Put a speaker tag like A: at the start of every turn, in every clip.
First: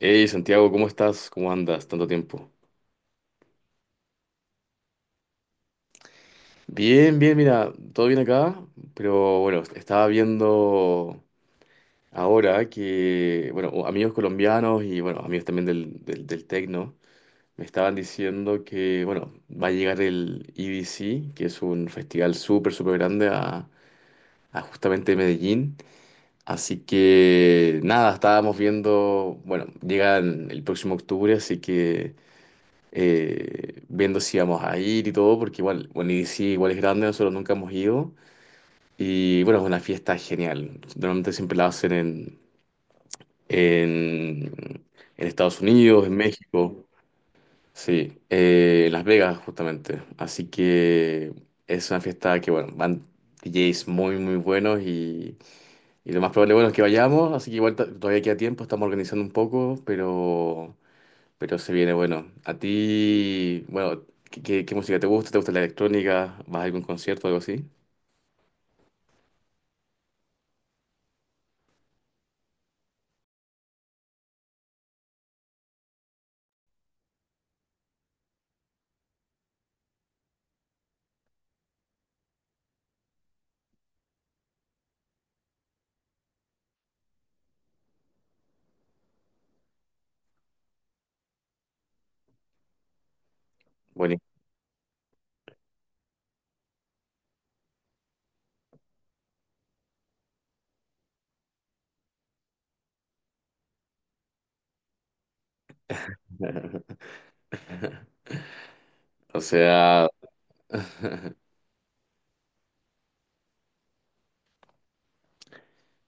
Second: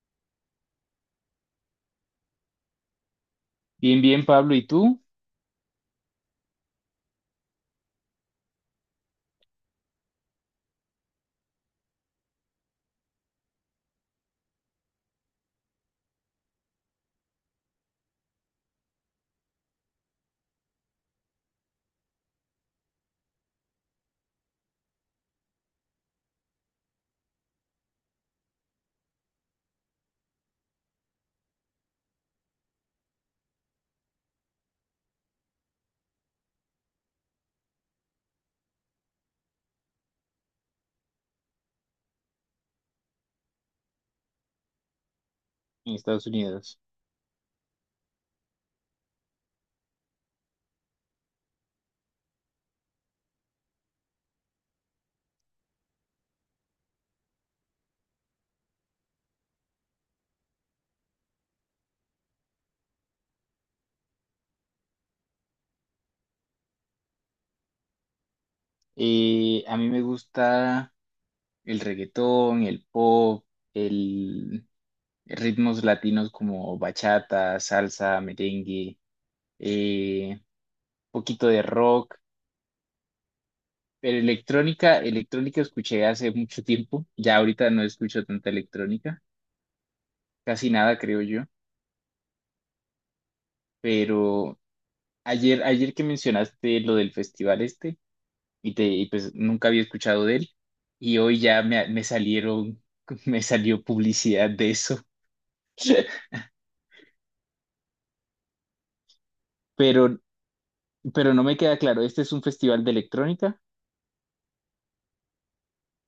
A: Hey Santiago, ¿cómo estás? ¿Cómo andas? Tanto tiempo.
B: Bien, bien, Pablo, ¿y tú?
A: Bien, bien, mira, todo bien acá, pero bueno, estaba viendo ahora que, bueno, amigos colombianos y bueno, amigos también del tecno, me estaban diciendo que, bueno, va a llegar el EDC, que es un festival súper, súper grande a justamente Medellín. Así que nada, estábamos viendo, bueno, llegan el próximo octubre, así que... viendo si íbamos a ir y todo, porque igual, bueno, y sí, igual es grande, nosotros nunca hemos ido. Y bueno, es una fiesta genial. Normalmente siempre la hacen en, en Estados
B: En
A: Unidos, en
B: Estados Unidos.
A: México, sí, en Las Vegas justamente. Así que es una fiesta que, bueno, van DJs muy, muy buenos y lo más probable, bueno, es que vayamos. Así que igual todavía queda tiempo, estamos organizando un poco, pero... Pero se viene bueno. A ti, bueno, ¿qué música te gusta? ¿Te gusta la electrónica? ¿Vas a algún concierto o algo así?
B: A mí me gusta el reggaetón, el pop, el ritmos latinos como bachata, salsa, merengue, eh, poquito de rock, pero electrónica, electrónica escuché hace mucho tiempo, ya ahorita no escucho tanta electrónica, casi nada creo yo,
A: Bueno.
B: pero ayer que mencionaste lo del festival este, y pues nunca había escuchado de él. Y hoy ya me salieron, me salió publicidad de eso.
A: O sea,
B: Pero, pero no me queda claro, ¿este es un festival de electrónica?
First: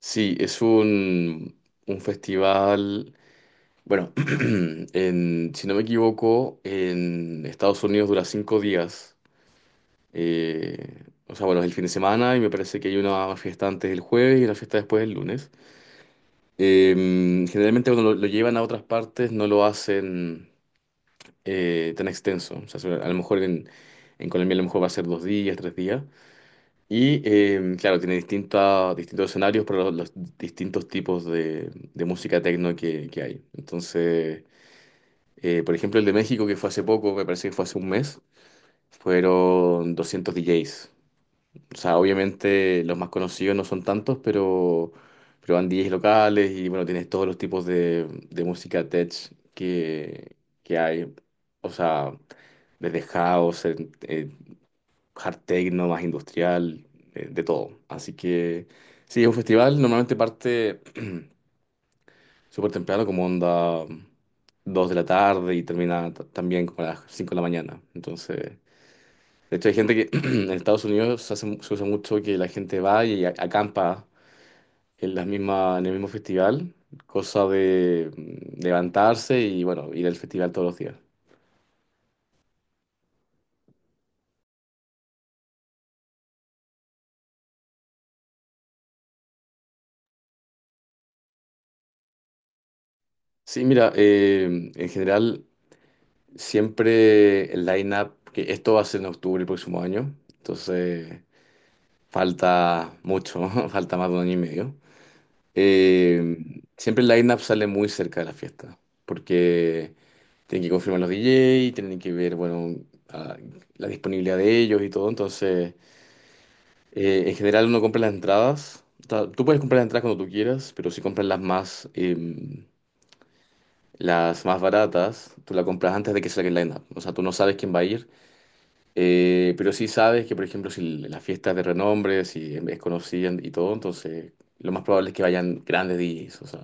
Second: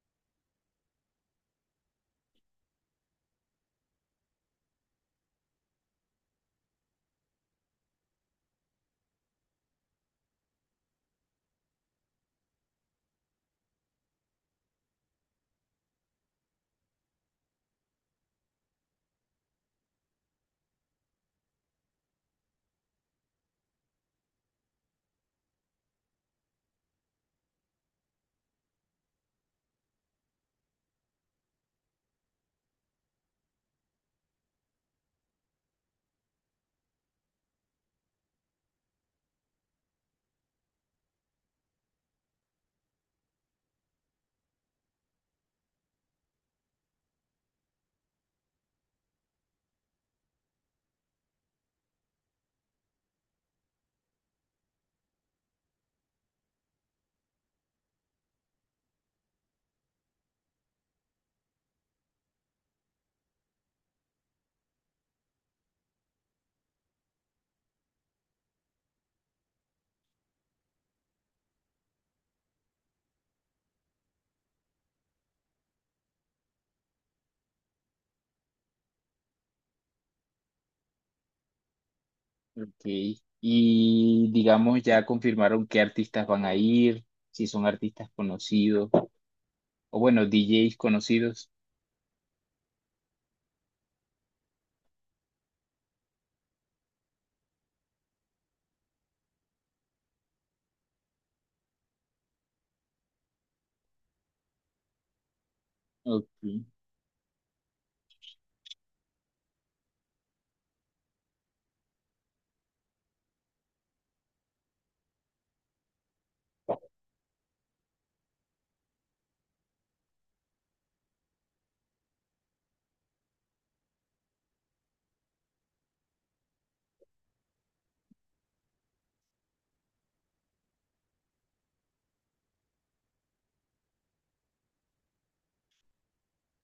A: sí, es un festival. Bueno, si no me equivoco, en Estados Unidos dura 5 días. O sea, bueno, es el fin de semana y me parece que hay una fiesta antes del jueves y una fiesta después del lunes. Generalmente cuando lo llevan a otras partes no lo hacen tan extenso. O sea, a lo mejor en Colombia a lo mejor va a ser 2 días, 3 días. Y claro, tiene distintos escenarios para los distintos tipos de música techno que hay. Entonces, por ejemplo, el de México que fue hace poco, me parece que fue hace un mes, fueron 200 DJs. O sea, obviamente los más conocidos no son tantos, pero van DJs locales y bueno, tienes todos los tipos de música tech que, que hay. O sea, desde house, hard techno, más industrial, de todo. Así que sí, es un festival, normalmente parte súper temprano, como onda 2 de la tarde y termina también como a las 5 de la mañana. Entonces, de hecho hay gente que en Estados Unidos se usa mucho que la gente va y acampa en las mismas, en el mismo festival, cosa de levantarse y bueno, ir al festival todos los días.
B: Ok. Y digamos, ya confirmaron qué artistas van a ir, si son artistas conocidos, o bueno, DJs conocidos.
A: Sí, mira, en general siempre el line-up, que esto va a ser en octubre el próximo año, entonces falta mucho, falta más de un año y medio.
B: Ok.
A: Siempre el line-up sale muy cerca de la fiesta, porque tienen que confirmar los DJ, tienen que ver, bueno, a- la disponibilidad de ellos y todo, entonces en general uno compra las entradas. O sea, tú puedes comprar las entradas cuando tú quieras, pero si compras las más... las más baratas, tú las compras antes de que salga el line-up. O sea, tú no sabes quién va a ir. Pero sí sabes que, por ejemplo, si la fiesta es de renombre, si es conocida y todo, entonces lo más probable es que vayan grandes DJs, o sea,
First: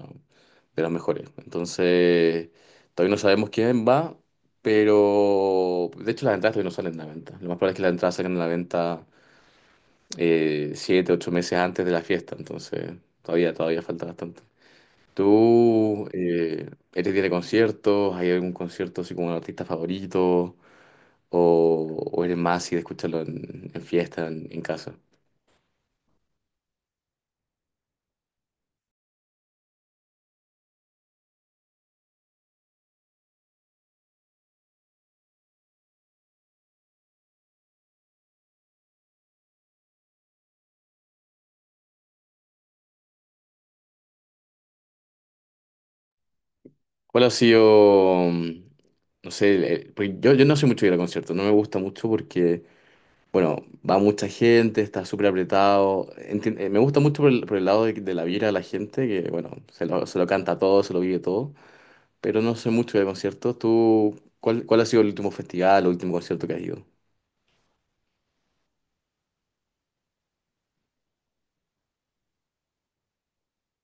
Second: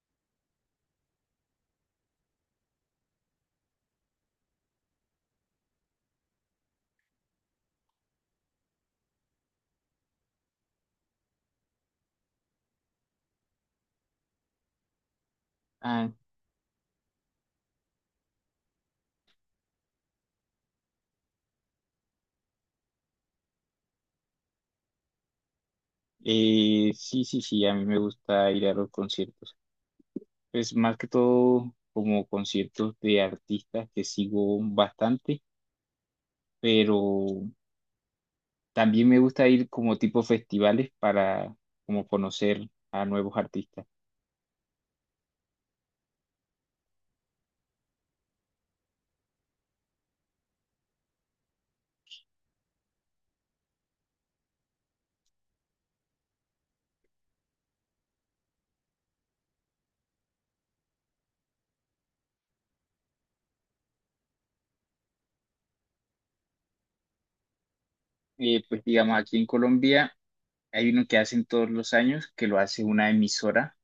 A: de los mejores. Entonces, todavía no sabemos quién va, pero de hecho las entradas todavía no salen a la venta. Lo más probable es que las entradas salgan a la venta 7, 8 meses antes de la fiesta, entonces todavía falta bastante. ¿Tú
B: Ah,
A: eres día de conciertos? ¿Hay algún concierto así como un artista favorito? O eres más así de escucharlo en fiesta, en casa?
B: sí, sí, sí, a mí me gusta ir a los conciertos. Es más que todo como conciertos de artistas que sigo bastante. Pero también me gusta ir como tipo festivales para como conocer a nuevos artistas.
A: ¿Cuál ha sido, no sé, porque yo no soy mucho de ir a conciertos, no me gusta mucho porque, bueno, va mucha gente, está súper apretado, me gusta mucho por por el lado de la vibra de la gente, que, bueno, se lo canta todo, se lo vive todo, pero no soy mucho de conciertos. ¿Tú, cuál ha sido el último festival o último concierto que has ido?
B: Pues digamos, aquí en Colombia hay uno que hacen todos los años, que lo hace una emisora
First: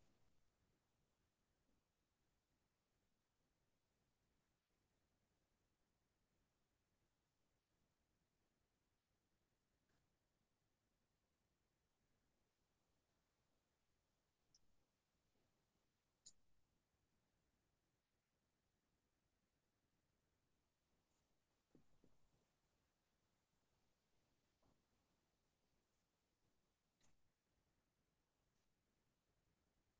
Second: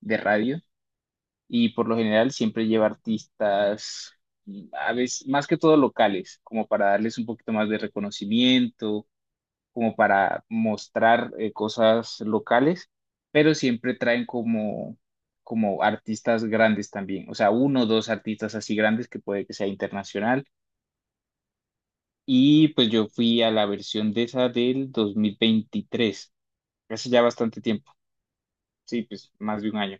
B: de radio y por lo general siempre lleva artistas, a veces más que todo locales, como para darles un poquito más de reconocimiento como para mostrar cosas locales, pero siempre traen como artistas grandes también, o sea, uno o dos artistas así grandes que puede que sea internacional. Y pues yo fui a la versión de esa del 2023, hace ya bastante tiempo, sí, pues más de un año.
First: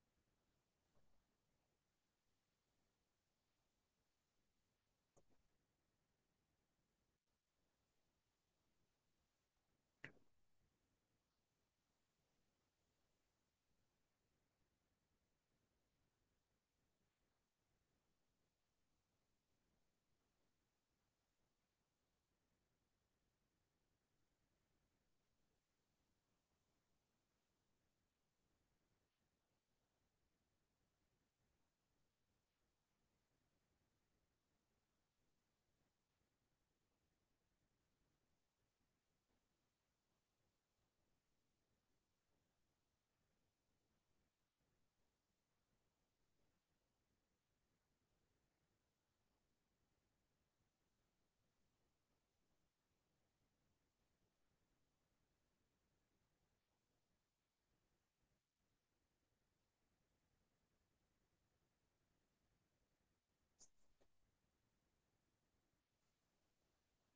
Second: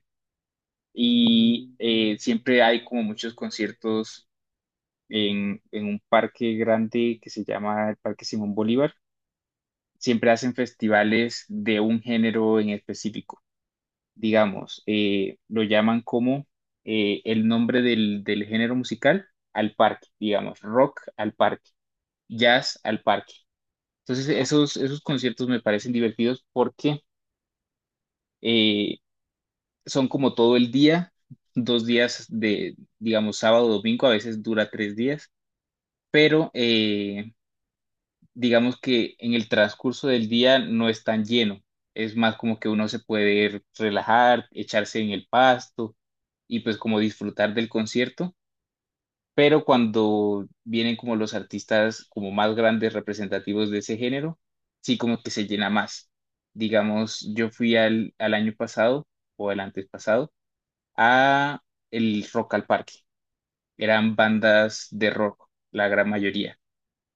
B: Y siempre hay como muchos conciertos en un parque grande que se llama el Parque Simón Bolívar. Siempre hacen festivales de un género en específico. Digamos, lo llaman como el nombre del, del género musical al parque, digamos, rock al parque, jazz al parque. Entonces, esos conciertos me parecen divertidos porque eh, son como todo el día, 2 días de, digamos, sábado, domingo, a veces dura 3 días, pero digamos que en el transcurso del día no es tan lleno. Es más como que uno se puede relajar, echarse en el pasto y pues como disfrutar del concierto. Pero cuando vienen como los artistas como más grandes representativos de ese género, sí como que se llena más. Digamos, yo fui al año pasado o el antes pasado a el Rock al Parque. Eran bandas de rock, la gran mayoría.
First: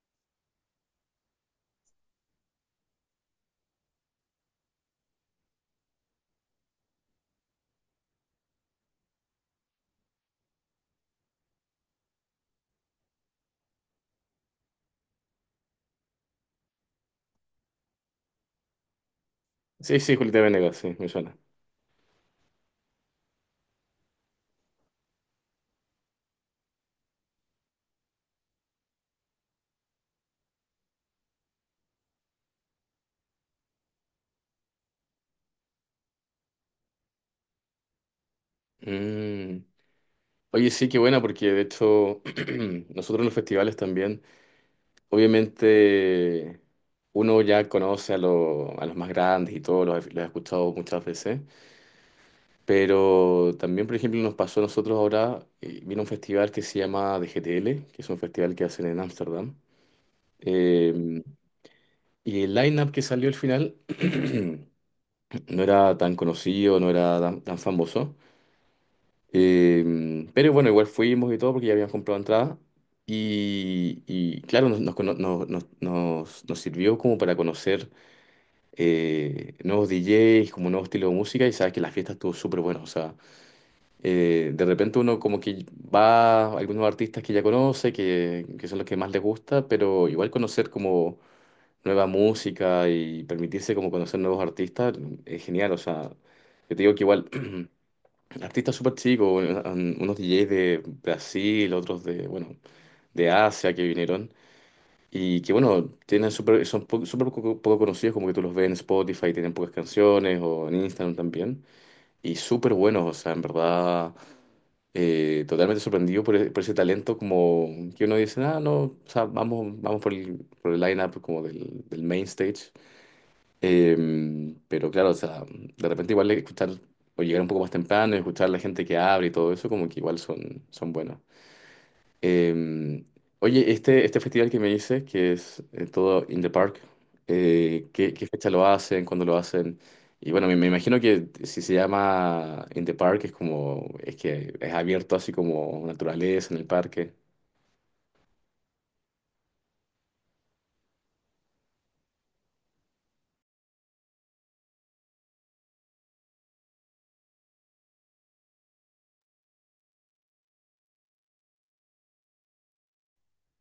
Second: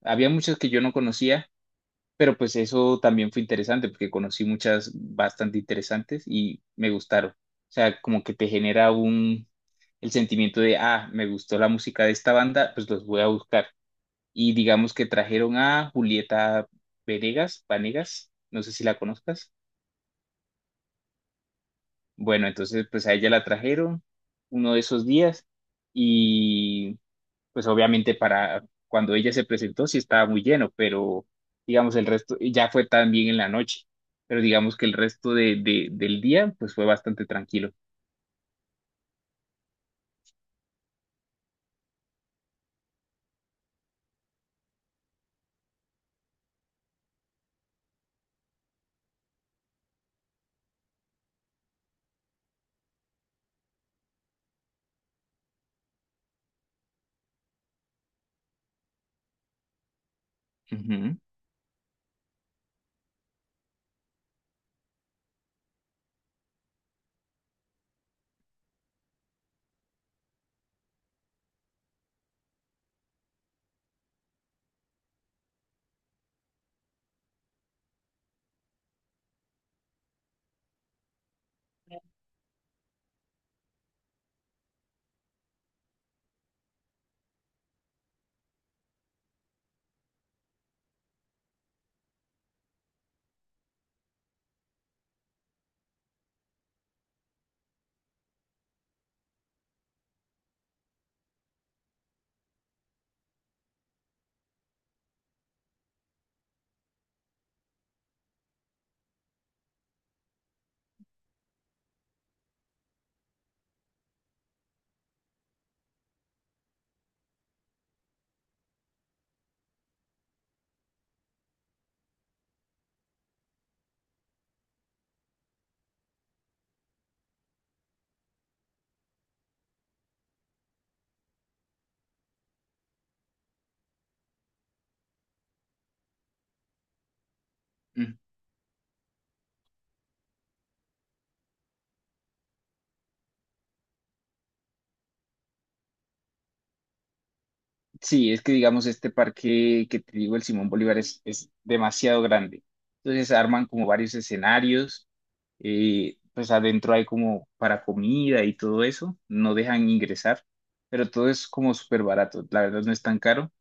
B: Había muchas que yo no conocía, pero pues eso también fue interesante porque conocí muchas bastante interesantes y me gustaron. O sea, como que te genera un, el sentimiento de, ah, me gustó la música de esta banda, pues los voy a buscar. Y digamos que trajeron a Julieta Venegas, Vanegas, no sé si la conozcas.
A: Sí, sí, Julieta Venegas, sí, me suena.
B: Bueno, entonces pues a ella la trajeron uno de esos días y pues obviamente para cuando ella se presentó sí estaba muy lleno, pero digamos el resto ya fue también en la noche, pero digamos que el resto del día pues fue bastante tranquilo.
A: Mm. Oye, sí, qué buena, porque de hecho nosotros en los festivales también obviamente uno ya conoce a los más grandes y todo, los he escuchado muchas veces, pero también, por ejemplo, nos pasó a nosotros ahora, vino un festival que se llama DGTL, que es un festival que hacen en Ámsterdam,
B: Ujú.
A: eh, y el line-up que salió al final no era tan conocido, no era tan famoso, pero bueno, igual fuimos y todo porque ya habíamos comprado entrada. Y claro, nos, nos, cono- nos, nos nos- nos sirvió como para conocer nuevos DJs, como nuevo estilo de música, y sabes que la fiesta estuvo súper buena. O sea, de repente uno como que va a algunos artistas que ya conoce, que son los que más les gusta, pero igual conocer como nueva música y permitirse como conocer nuevos artistas es genial. O sea, yo te digo que igual artistas súper chicos, unos DJs de Brasil, otros de, bueno, de Asia que vinieron. Y que bueno, tienen súper poco, poco conocidos, como que tú los ves en Spotify, tienen pocas canciones o en Instagram también. Y súper buenos, o sea, en verdad, totalmente sorprendido por, por ese talento como que uno dice, ah, no, o sea, vamos por por el line-up como del main stage. Eh, pero claro, o sea, de repente igual escuchar o llegar un poco más temprano, y escuchar la gente que abre y todo eso, como que igual son buenos. Eh, Oye, este festival que me dices, que es todo in the park, ¿qué,
B: Mm.
A: qué fecha lo hacen? ¿Cuándo lo hacen? Y bueno, me imagino que si se llama in the park es como, es que es abierto así como naturaleza en el parque.
B: Sí, es que digamos este parque que te digo, el Simón Bolívar es demasiado grande. Entonces arman como varios escenarios, pues adentro hay como para comida y todo eso, no dejan ingresar, pero todo es como súper barato, la verdad no es tan caro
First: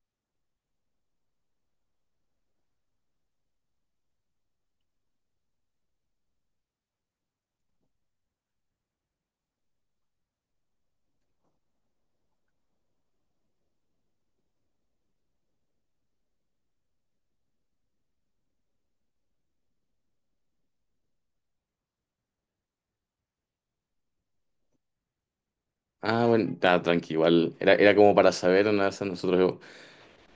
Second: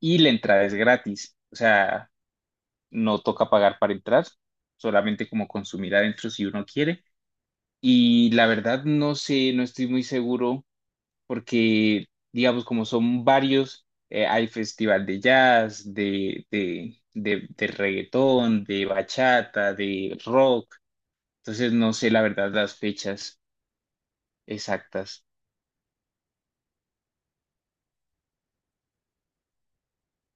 B: y la entrada es gratis, o sea, no toca pagar para entrar, solamente como consumir adentro si uno quiere. Y la verdad no sé, no estoy muy seguro porque, digamos, como son varios, hay festival de jazz, de reggaetón, de bachata, de rock. Entonces no sé la verdad las fechas exactas.
A: Ah, bueno, está tranqui, igual. Era como para saber, una de esas nosotros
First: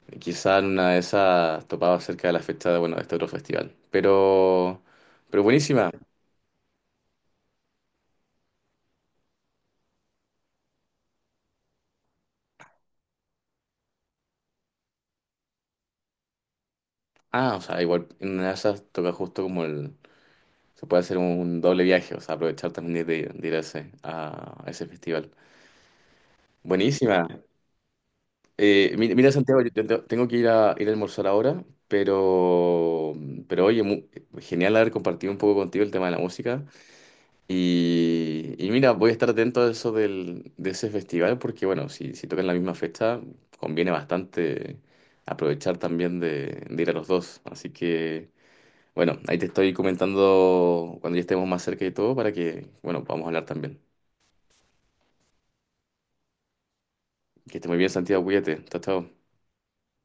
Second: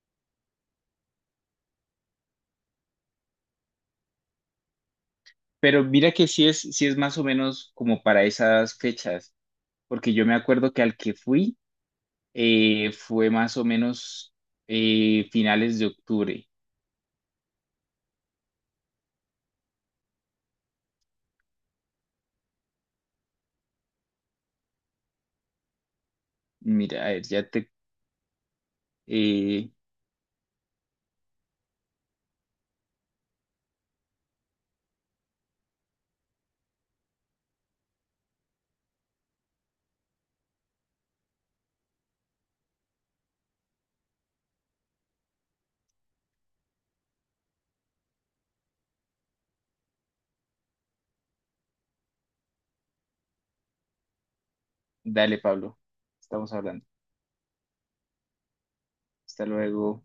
A: quizá en una de esas topaba cerca de la fecha de, bueno, de este otro festival. Pero
B: Pero
A: buenísima.
B: mira que sí es más o menos como para esas fechas, porque yo me acuerdo que al que fui, fue más o menos finales de octubre.
A: Ah, o sea, igual en una de esas toca justo como el, se puede hacer un doble viaje, o sea, aprovechar también de ir a ese festival.
B: Mira, a ver,
A: Buenísima.
B: ya te...
A: Mira, Santiago,
B: eh,
A: yo tengo que ir a almorzar ahora, pero, pero oye, mu- genial haber compartido un poco contigo el tema de la música. Y mira, voy a estar atento a eso de ese festival, porque bueno, si tocan la misma fecha, conviene bastante aprovechar también de ir a los dos. Así que bueno, ahí te estoy comentando cuando ya estemos más cerca y todo para que, bueno, podamos hablar también.
B: dale, Pablo, estamos hablando.
A: Que esté muy bien, Santiago, cuídate. Chao, chao.
B: Hasta luego.